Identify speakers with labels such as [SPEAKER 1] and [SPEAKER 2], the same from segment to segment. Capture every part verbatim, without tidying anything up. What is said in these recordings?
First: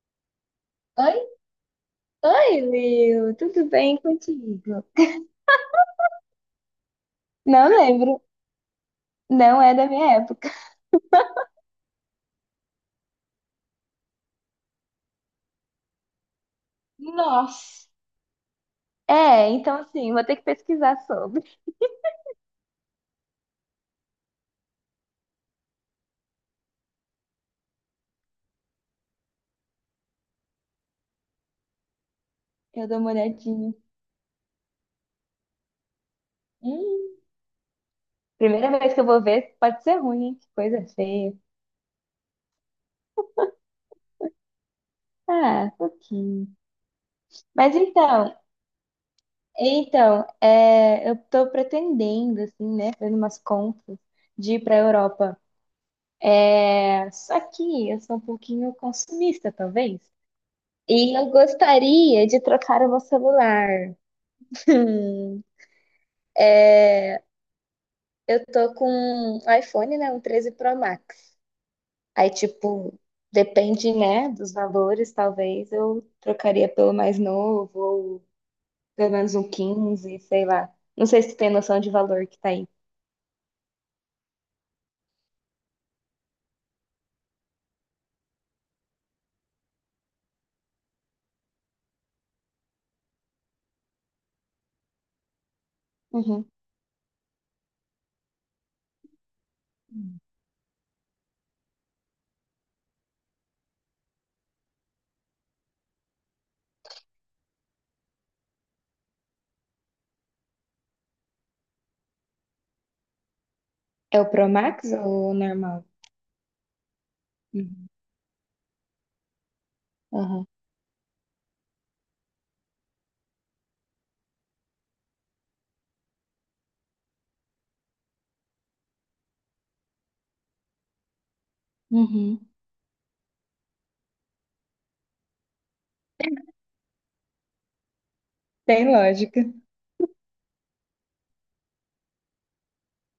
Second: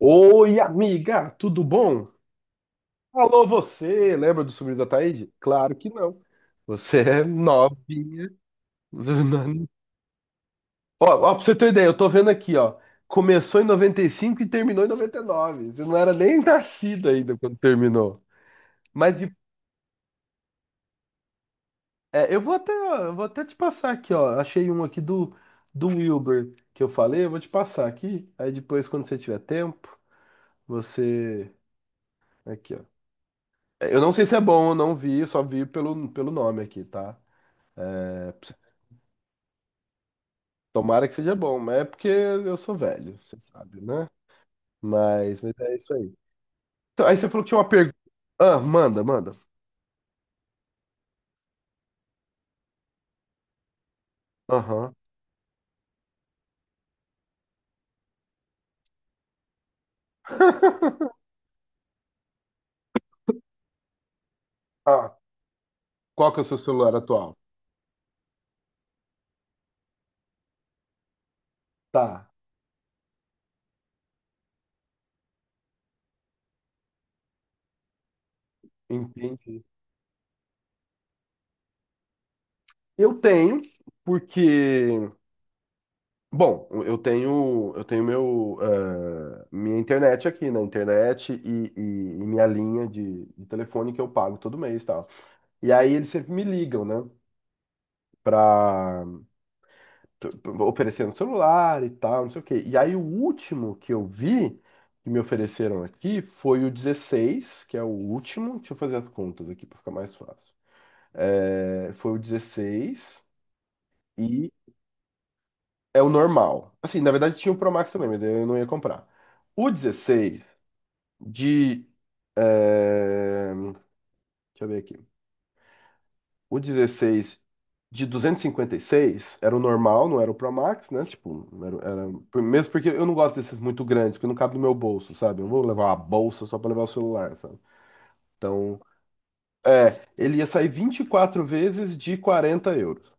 [SPEAKER 1] Oi,
[SPEAKER 2] Oi?
[SPEAKER 1] amiga, tudo bom?
[SPEAKER 2] Oi, Will,
[SPEAKER 1] Alô,
[SPEAKER 2] tudo bem
[SPEAKER 1] você, lembra do sobrinho
[SPEAKER 2] contigo?
[SPEAKER 1] da Taíde? Claro que não. Você é
[SPEAKER 2] Não lembro,
[SPEAKER 1] novinha.
[SPEAKER 2] não é da minha época.
[SPEAKER 1] Ó, ó, pra você ter ideia, eu tô vendo aqui, ó. Começou em noventa e cinco e terminou em noventa e nove. Você não era nem nascida ainda quando
[SPEAKER 2] Nossa,
[SPEAKER 1] terminou. Mas de-
[SPEAKER 2] é, então assim, vou ter que pesquisar sobre.
[SPEAKER 1] é, eu vou até, eu vou até te passar aqui, ó. Achei um aqui do, do Wilber que eu falei, eu vou te passar aqui. Aí depois, quando você tiver tempo, você. Aqui, ó.
[SPEAKER 2] Eu dou uma olhadinha.
[SPEAKER 1] É, Eu não sei se é bom, eu não vi, eu só vi pelo, pelo nome aqui,
[SPEAKER 2] Hum,
[SPEAKER 1] tá? É,
[SPEAKER 2] primeira vez que eu vou ver, pode ser ruim, hein? Que coisa
[SPEAKER 1] Tomara que
[SPEAKER 2] feia.
[SPEAKER 1] seja bom, mas é porque eu sou velho, você sabe, né? Mas, mas
[SPEAKER 2] Ah, um
[SPEAKER 1] é isso aí.
[SPEAKER 2] pouquinho.
[SPEAKER 1] Então, aí você falou que tinha uma
[SPEAKER 2] Mas
[SPEAKER 1] pergunta.
[SPEAKER 2] então,
[SPEAKER 1] Ah, manda, manda.
[SPEAKER 2] então, é, eu tô pretendendo, assim, né, fazendo umas contas de ir pra
[SPEAKER 1] Aham.
[SPEAKER 2] Europa. É, só que eu sou um pouquinho consumista, talvez. E eu gostaria de trocar o meu celular.
[SPEAKER 1] Ah,
[SPEAKER 2] Hum.
[SPEAKER 1] qual que é o seu celular atual?
[SPEAKER 2] Eu tô com um iPhone, né? Um treze Pro Max.
[SPEAKER 1] Tá,
[SPEAKER 2] Aí, tipo, depende, né, dos valores, talvez eu trocaria pelo mais novo, ou pelo menos um
[SPEAKER 1] entendi.
[SPEAKER 2] quinze, sei lá. Não sei se tu tem noção de valor que tá aí.
[SPEAKER 1] Eu tenho, porque, bom, eu tenho, eu tenho meu, eh, minha internet aqui, né? Internet e, e- e minha linha de, de telefone que eu pago todo mês e tal. E aí eles sempre me
[SPEAKER 2] Uhum.
[SPEAKER 1] ligam, né? Pra, t- oferecendo celular e tal, não sei o quê. E aí o último que eu vi que me ofereceram aqui foi o dezesseis, que é o último. Deixa eu fazer as contas aqui para ficar mais fácil. É, foi o dezesseis
[SPEAKER 2] É o Pro
[SPEAKER 1] e
[SPEAKER 2] Max ou o normal?
[SPEAKER 1] é o normal. Assim, na verdade tinha o Pro
[SPEAKER 2] Uhum.
[SPEAKER 1] Max também, mas eu não ia comprar. O dezesseis
[SPEAKER 2] Aham.
[SPEAKER 1] de. É, deixa eu ver aqui. O dezesseis de duzentos e e cinquenta e seis era o normal, não era o Pro Max, né? Tipo, era, era-
[SPEAKER 2] Uhum.
[SPEAKER 1] por- mesmo porque eu não gosto desses muito grandes, porque não cabe no meu bolso, sabe? Eu vou levar uma bolsa só pra levar o celular, sabe? Então,
[SPEAKER 2] Tem lógica.
[SPEAKER 1] é, ele ia sair vinte e quatro vezes de quarenta euros.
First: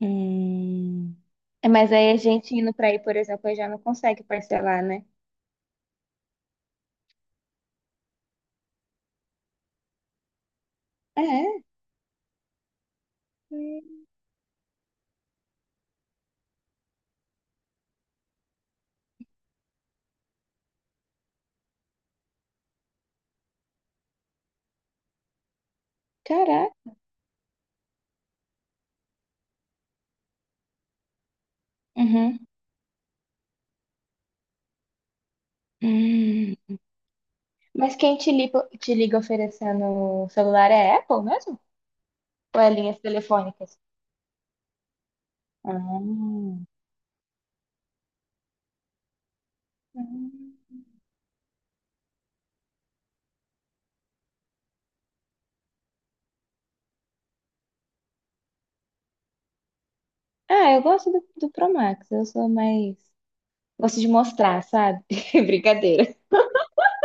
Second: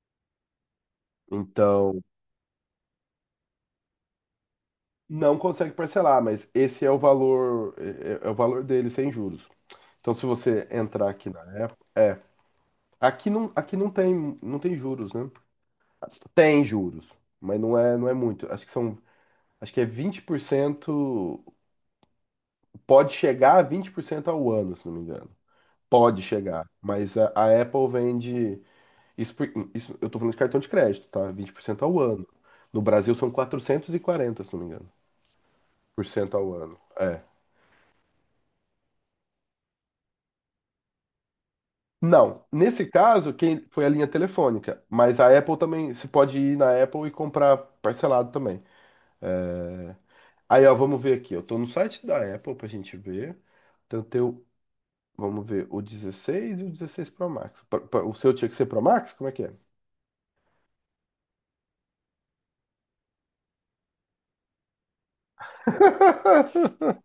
[SPEAKER 2] Hum. É, mas
[SPEAKER 1] Então,
[SPEAKER 2] aí a gente indo pra aí, por exemplo, aí já não consegue parcelar, né?
[SPEAKER 1] não consegue parcelar, mas esse é o valor, é, é é o valor dele sem juros. Então, se você entrar aqui na
[SPEAKER 2] É.
[SPEAKER 1] Apple, é, aqui não, aqui não
[SPEAKER 2] Hum.
[SPEAKER 1] tem, não tem juros, né? Tem juros, mas não é, não é muito. Acho que são Acho que é vinte por cento, pode chegar a vinte por cento ao ano, se não me engano. Pode chegar,
[SPEAKER 2] Caraca.
[SPEAKER 1] mas a, a Apple vende, isso, por- isso- eu tô falando de cartão de crédito, tá? Vinte por cento ao ano.
[SPEAKER 2] Uhum.
[SPEAKER 1] No Brasil são quatrocentos e quarenta, se não me engano, por cento ao
[SPEAKER 2] Hum.
[SPEAKER 1] ano. É.
[SPEAKER 2] Mas quem te liga, te liga oferecendo o celular é a Apple mesmo?
[SPEAKER 1] Não,
[SPEAKER 2] Ou é
[SPEAKER 1] nesse
[SPEAKER 2] linhas
[SPEAKER 1] caso, quem
[SPEAKER 2] telefônicas?
[SPEAKER 1] foi a linha telefônica, mas a Apple também,
[SPEAKER 2] Ah.
[SPEAKER 1] você pode ir na Apple e comprar parcelado também. É,
[SPEAKER 2] Hum.
[SPEAKER 1] aí, ó, vamos ver aqui, eu tô no site da Apple pra gente ver. Então, tem o Vamos ver, o dezesseis e o dezesseis Pro Max. Pa- pa- O seu tinha que ser Pro Max? Como é que é?
[SPEAKER 2] Ah, eu gosto do, do Pro Max. Eu sou mais. Gosto de mostrar, sabe? Brincadeira.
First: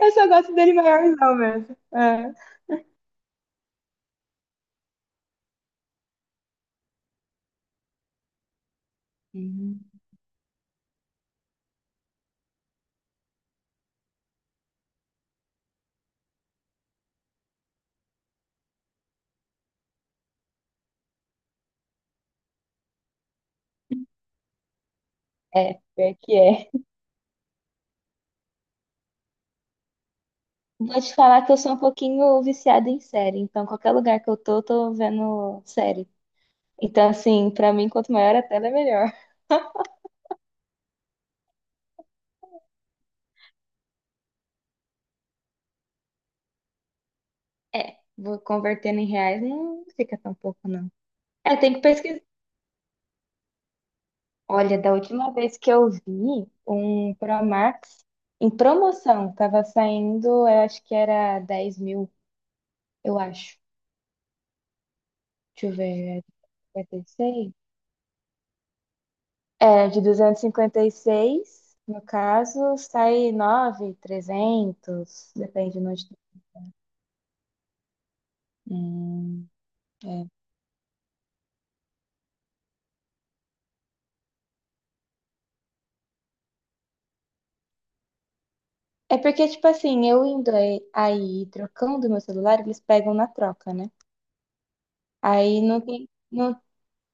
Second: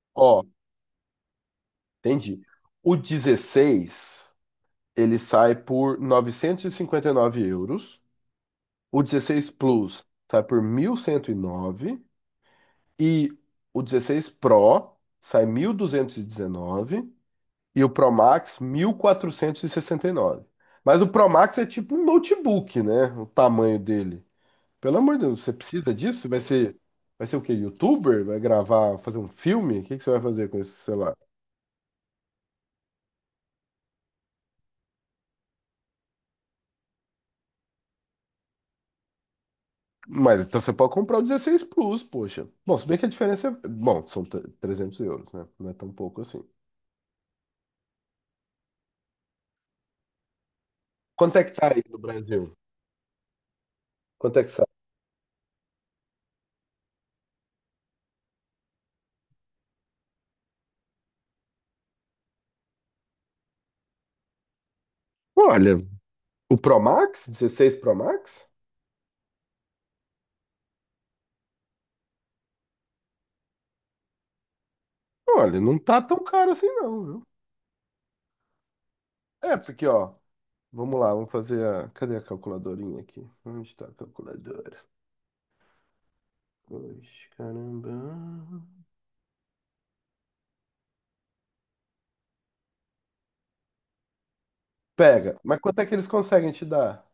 [SPEAKER 2] Eu só
[SPEAKER 1] Ó,
[SPEAKER 2] gosto dele maiorzão mesmo. Ah.
[SPEAKER 1] entendi. O dezesseis, ele sai por novecentos e e cinquenta e nove euros. O dezesseis
[SPEAKER 2] Hum.
[SPEAKER 1] Plus sai por mil cento e nove, e o dezesseis Pro sai mil duzentos e dezenove, e o Pro Max, mil quatrocentos e e sessenta e nove Mas o Pro Max é tipo um notebook, né? O tamanho dele. Pelo amor de Deus, você
[SPEAKER 2] É,
[SPEAKER 1] precisa
[SPEAKER 2] pior
[SPEAKER 1] disso? Você
[SPEAKER 2] que
[SPEAKER 1] Vai
[SPEAKER 2] é.
[SPEAKER 1] ser, vai ser o quê? YouTuber? Vai gravar, fazer um filme? O que que você vai fazer com esse
[SPEAKER 2] Vou te
[SPEAKER 1] celular?
[SPEAKER 2] falar que eu sou um pouquinho viciada em série. Então, qualquer lugar que eu tô, eu tô vendo série. Então, assim, pra mim, quanto maior a tela, é melhor.
[SPEAKER 1] Mas então você pode comprar o dezesseis Plus, poxa. Bom, se bem que a diferença é. Bom, são tre- trezentos euros, né? Não é tão pouco assim.
[SPEAKER 2] É, vou convertendo em reais não fica tão pouco, não.
[SPEAKER 1] Quanto é que
[SPEAKER 2] É,
[SPEAKER 1] tá
[SPEAKER 2] tem
[SPEAKER 1] aí
[SPEAKER 2] que
[SPEAKER 1] no
[SPEAKER 2] pesquisar.
[SPEAKER 1] Brasil? Quanto é que sai?
[SPEAKER 2] Olha, da última vez que eu vi um Pro Max em promoção, tava saindo, eu acho que era dez mil, eu acho. Deixa eu
[SPEAKER 1] Olha,
[SPEAKER 2] ver, é de
[SPEAKER 1] o Pro
[SPEAKER 2] cinquenta e
[SPEAKER 1] Max,
[SPEAKER 2] seis
[SPEAKER 1] dezesseis Pro Max?
[SPEAKER 2] É, de duzentos e cinquenta e seis, no caso, sai nove mil e trezentos,
[SPEAKER 1] Olha, não
[SPEAKER 2] depende de
[SPEAKER 1] tá
[SPEAKER 2] onde. Tu-
[SPEAKER 1] tão caro assim não, viu?
[SPEAKER 2] hum,
[SPEAKER 1] É, porque ó,
[SPEAKER 2] é.
[SPEAKER 1] vamos lá, vamos fazer a... Cadê a calculadorinha aqui? Onde está a calculadora? Poxa, caramba.
[SPEAKER 2] É porque, tipo assim, eu indo aí aí trocando meu celular, eles pegam na troca, né?
[SPEAKER 1] Pega. Mas
[SPEAKER 2] Aí
[SPEAKER 1] quanto
[SPEAKER 2] não
[SPEAKER 1] é que eles
[SPEAKER 2] tem.
[SPEAKER 1] conseguem
[SPEAKER 2] Não.
[SPEAKER 1] te dar?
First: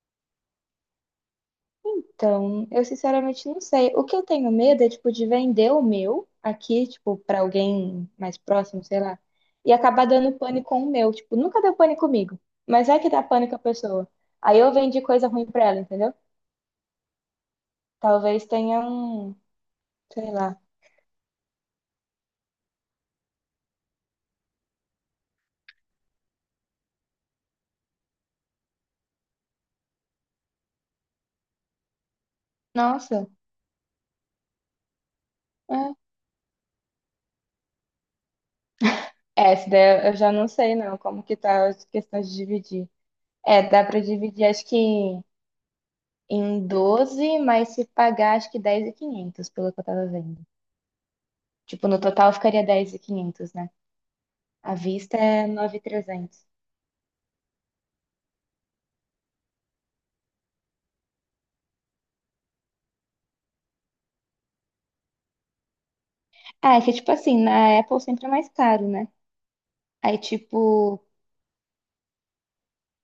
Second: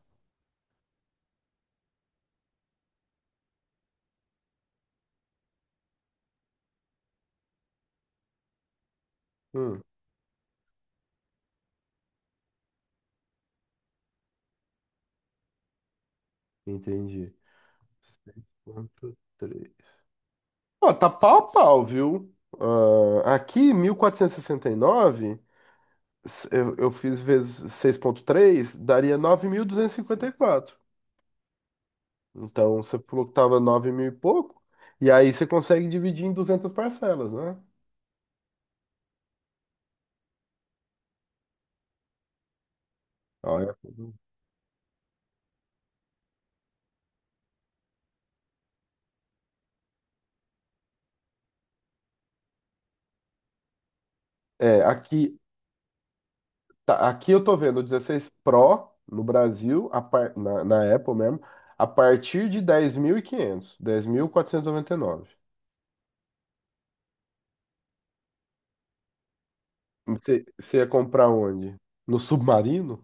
[SPEAKER 2] Então, eu sinceramente não sei. O que eu tenho medo é, tipo, de vender o meu aqui, tipo, pra alguém mais próximo, sei lá, e
[SPEAKER 1] Hum,
[SPEAKER 2] acabar dando pane com o meu. Tipo, nunca deu pane comigo, mas é que dá pane com a pessoa. Aí eu vendi coisa ruim pra ela, entendeu?
[SPEAKER 1] entendi. Seis
[SPEAKER 2] Talvez tenha
[SPEAKER 1] ponto
[SPEAKER 2] um,
[SPEAKER 1] três.
[SPEAKER 2] sei lá.
[SPEAKER 1] Ó, tá pau a pau, viu? Ah, aqui, mil quatrocentos e sessenta e nove, s- eu, eu fiz vezes seis ponto três, daria nove mil duzentos e e cinquenta e quatro Então, você falou
[SPEAKER 2] Nossa,
[SPEAKER 1] que tava nove mil e pouco, e aí você consegue
[SPEAKER 2] é.
[SPEAKER 1] dividir em duzentas parcelas, né?
[SPEAKER 2] É, essa daí eu já não sei, não, como que tá as questões de dividir.
[SPEAKER 1] Ó,
[SPEAKER 2] É,
[SPEAKER 1] É,
[SPEAKER 2] dá pra dividir, acho que em doze, mas se pagar, acho que dez mil e quinhentos, pelo que eu tava vendo. Tipo, no total ficaria dez mil e quinhentos, né? À
[SPEAKER 1] É,
[SPEAKER 2] vista
[SPEAKER 1] aqui,
[SPEAKER 2] é nove mil e trezentos.
[SPEAKER 1] Tá, aqui eu tô vendo o dezesseis Pro no Brasil, a par- na, na Apple mesmo, a partir de dez dez mil mil e quinhentos dez mil quatrocentos dez mil e quinhentos, dez mil quatrocentos e noventa e nove.
[SPEAKER 2] Ah, é que tipo assim, na Apple sempre é mais caro, né? Aí
[SPEAKER 1] Você você ia
[SPEAKER 2] tipo,
[SPEAKER 1] comprar onde? No submarino?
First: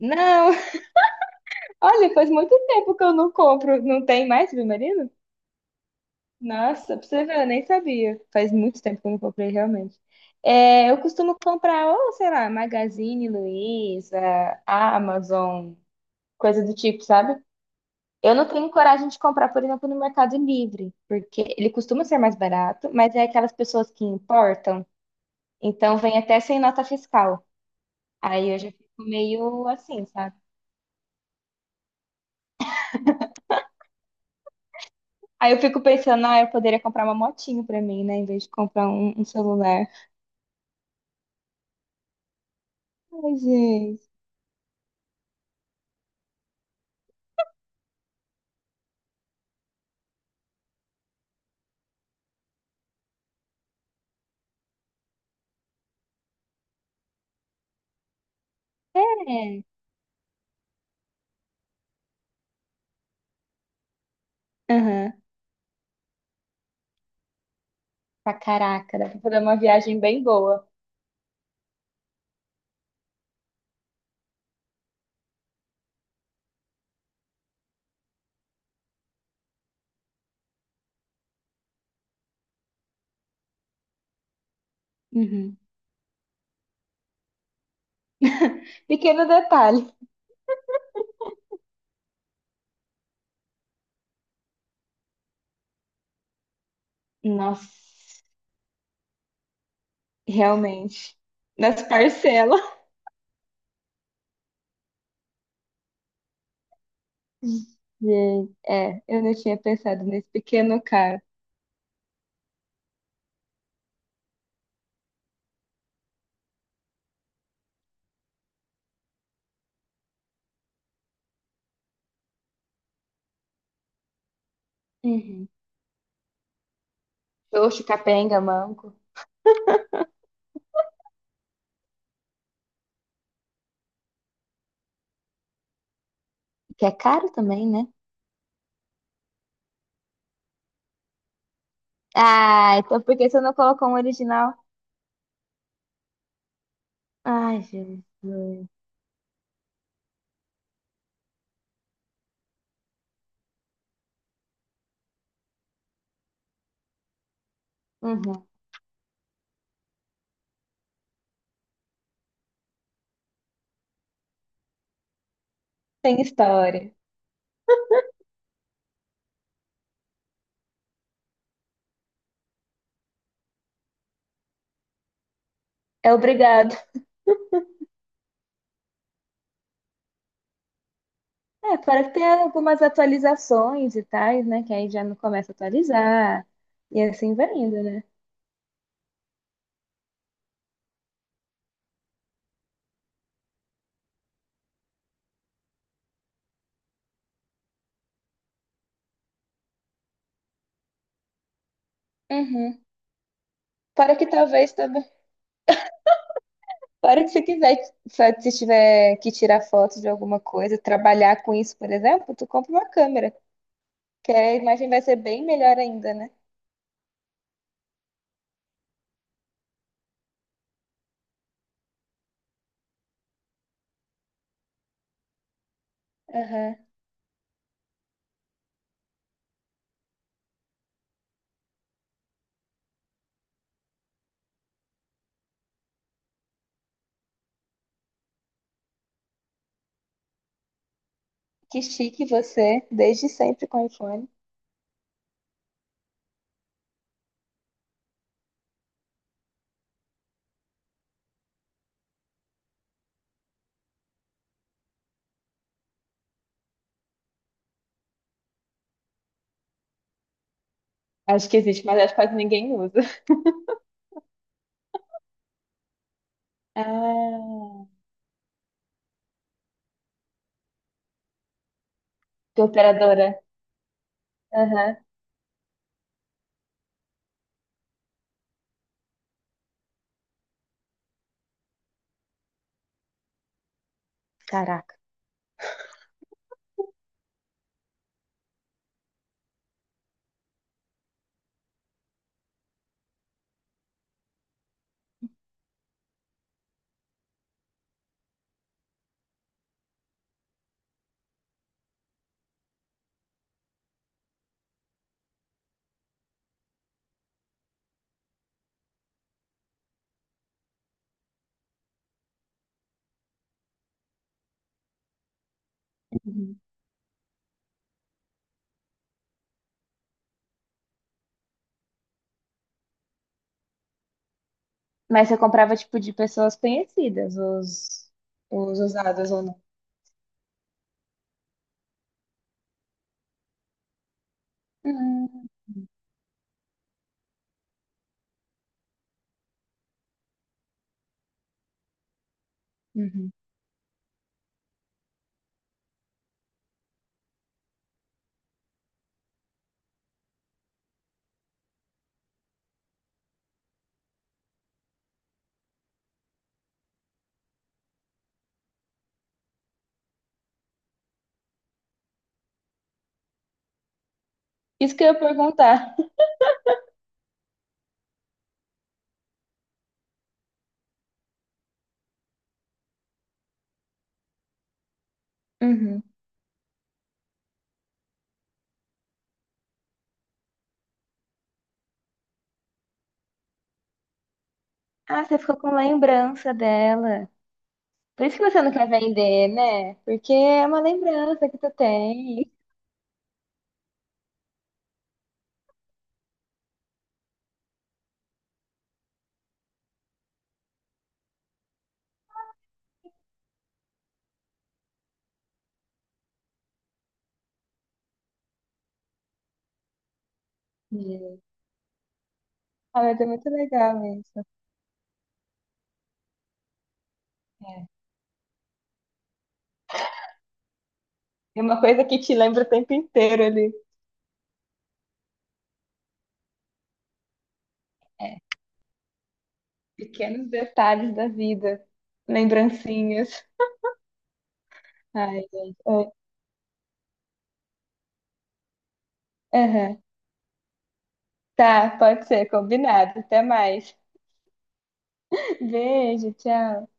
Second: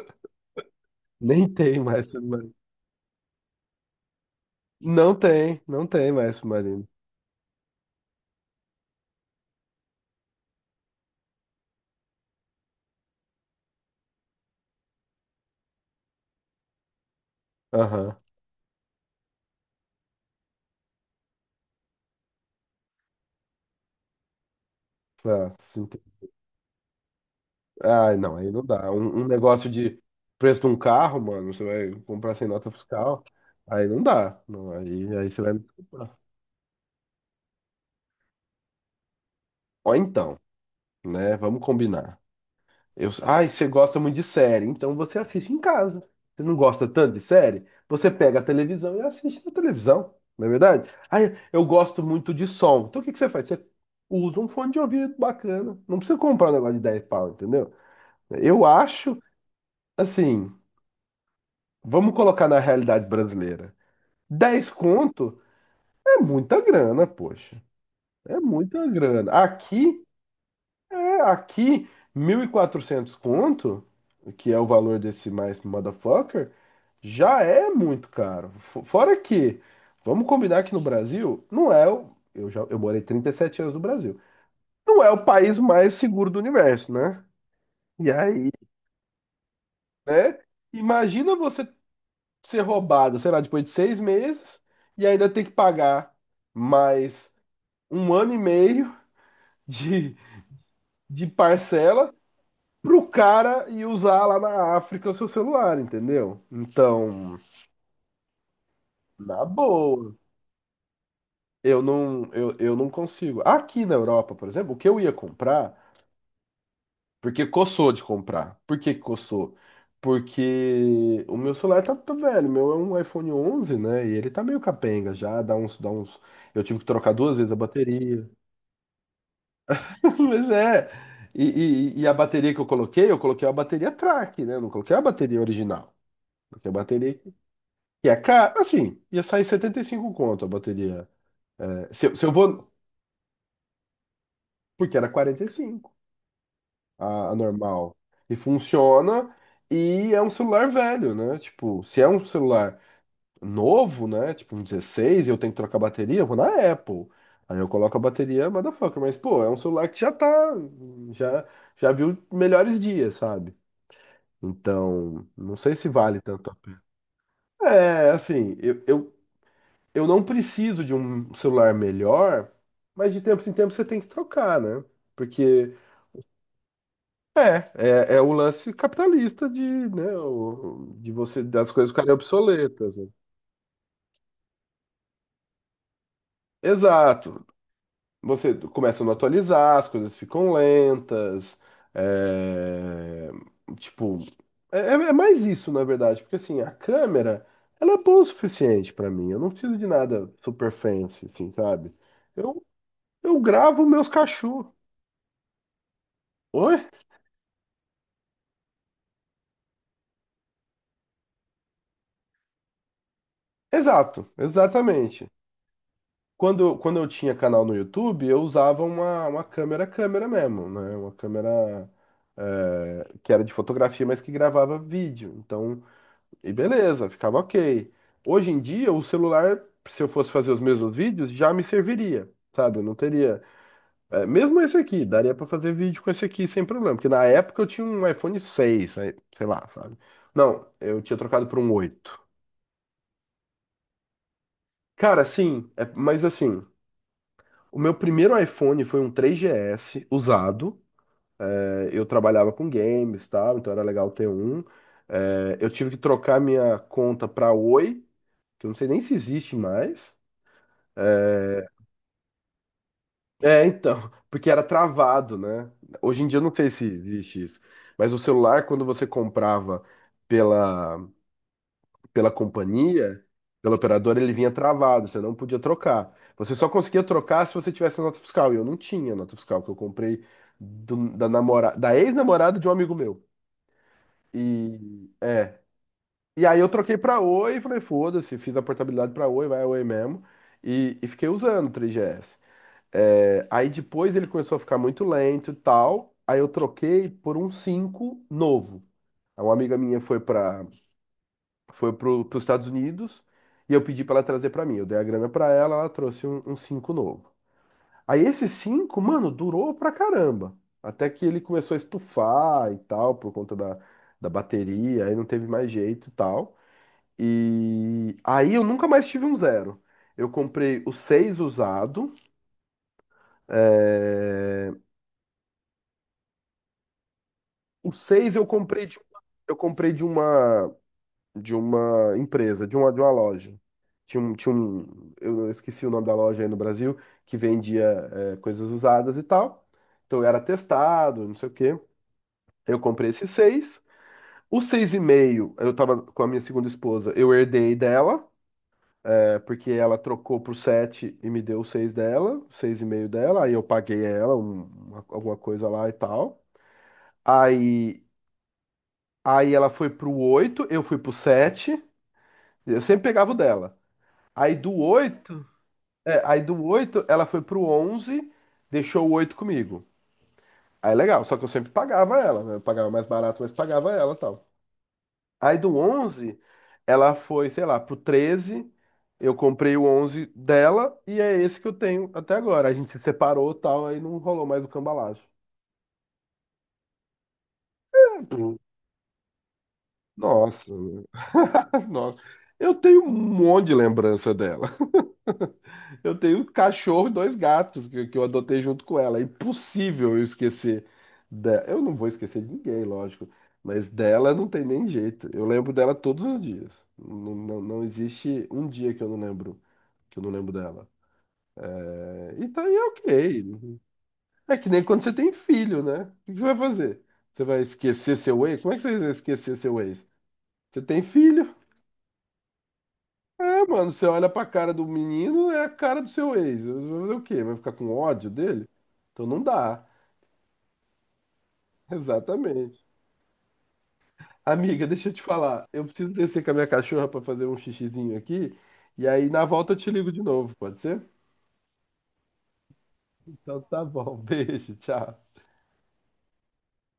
[SPEAKER 2] não.
[SPEAKER 1] Nem tem mais
[SPEAKER 2] Olha, faz
[SPEAKER 1] submarino.
[SPEAKER 2] muito tempo que eu não compro, não tem mais submarino?
[SPEAKER 1] Não tem, não tem mais submarino.
[SPEAKER 2] Nossa, pra você ver, eu nem sabia. Faz muito tempo que eu não comprei realmente. É, eu costumo comprar, ou sei lá, Magazine Luiza, Amazon, coisa do tipo, sabe?
[SPEAKER 1] Aham.
[SPEAKER 2] Eu não tenho coragem de comprar, por exemplo, no Mercado Livre, porque ele costuma ser mais barato, mas é aquelas pessoas que importam,
[SPEAKER 1] Ah, sim.
[SPEAKER 2] então vem até sem nota fiscal.
[SPEAKER 1] Ai, não,
[SPEAKER 2] Aí
[SPEAKER 1] aí
[SPEAKER 2] eu
[SPEAKER 1] não
[SPEAKER 2] já
[SPEAKER 1] dá.
[SPEAKER 2] fico
[SPEAKER 1] Um, um
[SPEAKER 2] meio
[SPEAKER 1] negócio de
[SPEAKER 2] assim, sabe?
[SPEAKER 1] preço de um carro, mano, você vai comprar sem nota fiscal, aí não dá. Não, aí, aí você
[SPEAKER 2] Aí
[SPEAKER 1] vai me
[SPEAKER 2] eu fico
[SPEAKER 1] desculpar.
[SPEAKER 2] pensando, ah, eu poderia comprar uma motinho pra mim, né, em vez de comprar um, um celular.
[SPEAKER 1] Ó, então, né? Vamos combinar. Eu,
[SPEAKER 2] Ai,
[SPEAKER 1] ai, você gosta
[SPEAKER 2] gente.
[SPEAKER 1] muito de série, então você assiste em casa. Você não gosta tanto de série? Você pega a televisão e assiste na televisão, não é verdade? Ai, eu gosto muito de som. Então o que que você faz? Você usa um fone de ouvido bacana. Não precisa comprar um negócio de dez pau, entendeu? Eu acho,
[SPEAKER 2] É.
[SPEAKER 1] assim, vamos colocar na realidade brasileira. Dez
[SPEAKER 2] Aham.
[SPEAKER 1] conto é muita grana, poxa.
[SPEAKER 2] Pra
[SPEAKER 1] É muita
[SPEAKER 2] caraca, dá pra
[SPEAKER 1] grana.
[SPEAKER 2] fazer uma viagem
[SPEAKER 1] Aqui,
[SPEAKER 2] bem boa.
[SPEAKER 1] Tá, Aqui, mil e quatrocentos conto, que é o valor desse mais motherfucker, já é muito caro. Fo- Fora que, vamos combinar que no Brasil, não é o. Eu já, eu morei trinta e sete anos no Brasil. Não é o
[SPEAKER 2] Uhum.
[SPEAKER 1] país mais seguro do universo, né? E aí,
[SPEAKER 2] Pequeno detalhe.
[SPEAKER 1] né? Imagina você ser roubado, sei lá, depois de seis meses, e ainda ter que pagar mais um
[SPEAKER 2] Nossa,
[SPEAKER 1] ano e meio de,
[SPEAKER 2] realmente.
[SPEAKER 1] de
[SPEAKER 2] Nas
[SPEAKER 1] parcela
[SPEAKER 2] parcelas.
[SPEAKER 1] pro cara e usar lá na África o seu celular, entendeu? Então,
[SPEAKER 2] Gente, é, eu não
[SPEAKER 1] na
[SPEAKER 2] tinha pensado
[SPEAKER 1] boa,
[SPEAKER 2] nesse pequeno cara.
[SPEAKER 1] eu não, eu, eu não consigo. Aqui na Europa, por exemplo, o que eu ia comprar, porque coçou de comprar. Por que que coçou? Porque o meu celular tá, tá velho, o meu é um iPhone onze, né? E ele tá meio capenga já,
[SPEAKER 2] Uhum.
[SPEAKER 1] dá uns, dá uns. Eu tive que trocar duas vezes a
[SPEAKER 2] Xoxo,
[SPEAKER 1] bateria.
[SPEAKER 2] capenga, manco.
[SPEAKER 1] Mas é. E, e, e a bateria que eu coloquei, eu coloquei a bateria track, né? Não coloquei a bateria original. Coloquei a
[SPEAKER 2] Que é
[SPEAKER 1] bateria
[SPEAKER 2] caro também, né?
[SPEAKER 1] Que é caro, assim, ia sair setenta e cinco conto a bateria. É, se, eu se eu vou.
[SPEAKER 2] Ah, então por que você não colocou um original?
[SPEAKER 1] Porque era quarenta e cinco a, a
[SPEAKER 2] Ai,
[SPEAKER 1] normal.
[SPEAKER 2] Jesus.
[SPEAKER 1] E funciona. E é um celular velho, né? Tipo, se é um celular novo, né? Tipo, um dezesseis, e eu tenho que trocar a bateria, eu vou na Apple. Aí eu coloco a
[SPEAKER 2] Uhum.
[SPEAKER 1] bateria, motherfucker. Mas, pô, é um celular que já tá. Já, já viu melhores dias, sabe? Então, não sei se
[SPEAKER 2] Tem
[SPEAKER 1] vale tanto a pena.
[SPEAKER 2] história.
[SPEAKER 1] É, assim, eu, eu eu não preciso de um celular melhor, mas de tempos em tempos você tem que trocar, né? Porque
[SPEAKER 2] É obrigado.
[SPEAKER 1] é, é o lance capitalista de, né, o- de você das
[SPEAKER 2] É,
[SPEAKER 1] coisas
[SPEAKER 2] para
[SPEAKER 1] ficarem
[SPEAKER 2] ter algumas
[SPEAKER 1] obsoletas, né?
[SPEAKER 2] atualizações e tais, né? Que aí já não começa a atualizar. E assim
[SPEAKER 1] Exato.
[SPEAKER 2] vai indo, né?
[SPEAKER 1] Você começa a não atualizar, as coisas ficam lentas. é, tipo, é, é é mais isso, na verdade, porque assim, a câmera, ela é boa o suficiente pra mim. Eu não preciso de nada super fancy, assim, sabe? Eu,
[SPEAKER 2] Uhum.
[SPEAKER 1] eu gravo meus
[SPEAKER 2] Para que
[SPEAKER 1] cachorros.
[SPEAKER 2] talvez também.
[SPEAKER 1] Oi?
[SPEAKER 2] Para que se quiser, só se tiver que tirar foto de alguma coisa, trabalhar com isso, por exemplo, tu compra uma câmera.
[SPEAKER 1] Exato,
[SPEAKER 2] Que a imagem vai ser
[SPEAKER 1] exatamente.
[SPEAKER 2] bem melhor ainda, né?
[SPEAKER 1] Quando, quando eu tinha canal no YouTube, eu usava uma, uma câmera câmera mesmo, né? Uma câmera, é, que era de fotografia, mas que gravava vídeo. Então, e
[SPEAKER 2] Aham.
[SPEAKER 1] beleza, ficava ok. Hoje em dia, o celular, se eu fosse fazer os mesmos vídeos, já me serviria, sabe? Eu não teria. É, mesmo esse aqui, daria pra fazer vídeo com esse aqui sem problema. Porque na época eu tinha um iPhone seis aí, sei lá, sabe? Não, eu tinha trocado por um
[SPEAKER 2] Que
[SPEAKER 1] oito.
[SPEAKER 2] chique você, desde sempre com iPhone.
[SPEAKER 1] Cara, sim, é- mas assim. O meu primeiro iPhone foi um três G S usado. É, eu trabalhava com games, tal, então era legal ter um. É, eu tive que trocar minha conta para Oi, que eu não sei nem se existe mais. É,
[SPEAKER 2] Acho que existe, mas acho que quase ninguém usa.
[SPEAKER 1] é, então, porque era travado, né? Hoje em dia eu não sei se existe isso.
[SPEAKER 2] Ah.
[SPEAKER 1] Mas o celular, quando você comprava pela pela
[SPEAKER 2] De
[SPEAKER 1] companhia,
[SPEAKER 2] operadora.
[SPEAKER 1] pela operadora, ele vinha
[SPEAKER 2] Aham.
[SPEAKER 1] travado, você não podia trocar. Você só conseguia trocar se você tivesse a nota fiscal. E eu não tinha nota fiscal, que eu comprei do- da namora, da ex-namorada de um amigo meu. E,
[SPEAKER 2] Caraca.
[SPEAKER 1] e aí eu troquei pra Oi e falei, foda-se, fiz a portabilidade pra Oi, vai a Oi mesmo. E, e fiquei usando o três G S. É, aí depois ele começou a ficar muito lento e tal. Aí eu troquei por um cinco novo. Aí uma amiga minha foi pra, foi pro, pros Estados Unidos, e eu pedi pra ela trazer pra mim. Eu dei a grana pra ela, ela trouxe um, um cinco novo. Aí esse cinco, mano, durou pra caramba. Até que ele começou a estufar e tal, por conta da, da bateria, aí não teve mais jeito e tal.
[SPEAKER 2] Uhum.
[SPEAKER 1] E aí eu nunca mais tive um zero. Eu comprei o seis usado. é,
[SPEAKER 2] Mas você comprava, tipo, de pessoas conhecidas,
[SPEAKER 1] O
[SPEAKER 2] os,
[SPEAKER 1] seis eu
[SPEAKER 2] os
[SPEAKER 1] comprei de,
[SPEAKER 2] usados ou
[SPEAKER 1] eu
[SPEAKER 2] não.
[SPEAKER 1] comprei de uma. De uma empresa, de uma, de uma loja. Tinha um, tinha um,
[SPEAKER 2] Hum,
[SPEAKER 1] eu esqueci o nome da loja aí no Brasil, que vendia eh, coisas usadas e tal. Então eu era testado, não sei o quê. Eu comprei esses
[SPEAKER 2] uhum.
[SPEAKER 1] seis. Os seis e meio, eu tava com a minha segunda esposa, eu herdei dela, é porque ela trocou pro sete e me deu os seis dela, os seis e meio dela, aí eu paguei ela um- uma- alguma coisa lá e tal. Aí, aí ela foi pro oito, eu fui pro sete, eu sempre pegava o dela. Aí do
[SPEAKER 2] Isso que eu ia
[SPEAKER 1] oito
[SPEAKER 2] perguntar.
[SPEAKER 1] É, aí do oito, ela foi pro onze, deixou o oito comigo. Aí é legal, só que eu sempre pagava ela, né? Eu pagava mais barato, mas pagava ela e tal. Aí do
[SPEAKER 2] Uhum.
[SPEAKER 1] onze, ela foi, sei lá, pro treze. Eu comprei o onze dela, e é esse que eu tenho até agora. A gente se separou e tal, aí não rolou mais o
[SPEAKER 2] Ah,
[SPEAKER 1] cambalacho.
[SPEAKER 2] você ficou com lembrança dela. Por isso que você não quer vender, né? Porque é
[SPEAKER 1] Nossa,
[SPEAKER 2] uma lembrança que tu
[SPEAKER 1] nossa.
[SPEAKER 2] tem.
[SPEAKER 1] Eu tenho um monte de lembrança dela. Eu tenho um cachorro e dois gatos que, que eu adotei junto com ela. É impossível eu esquecer dela. Eu não vou esquecer de ninguém, lógico. Mas dela não tem nem jeito. Eu lembro dela todos os dias. Não, não, não existe um dia que eu não lembro, que eu não lembro dela.
[SPEAKER 2] Hum.
[SPEAKER 1] É, e tá aí
[SPEAKER 2] Ah, mas é
[SPEAKER 1] ok.
[SPEAKER 2] muito legal isso.
[SPEAKER 1] É que nem quando você tem filho, né? O que você vai fazer? Você vai esquecer seu ex? Como é que você vai esquecer seu ex? Você tem filho?
[SPEAKER 2] É uma coisa que te lembra o tempo inteiro
[SPEAKER 1] É,
[SPEAKER 2] ali.
[SPEAKER 1] mano, você olha pra cara do menino, é a cara do seu ex. Você vai fazer o quê? Vai ficar com ódio
[SPEAKER 2] É.
[SPEAKER 1] dele? Então não dá.
[SPEAKER 2] Pequenos detalhes da vida.
[SPEAKER 1] Exatamente.
[SPEAKER 2] Lembrancinhas.
[SPEAKER 1] Amiga, deixa eu te
[SPEAKER 2] Ai,
[SPEAKER 1] falar.
[SPEAKER 2] gente.
[SPEAKER 1] Eu preciso
[SPEAKER 2] É.
[SPEAKER 1] descer com a minha cachorra pra fazer um xixizinho aqui. E aí, na volta, eu te
[SPEAKER 2] Aham.
[SPEAKER 1] ligo de novo, pode ser?
[SPEAKER 2] Tá, pode ser, combinado. Até
[SPEAKER 1] Então tá
[SPEAKER 2] mais.
[SPEAKER 1] bom. Beijo, tchau.
[SPEAKER 2] Beijo, tchau.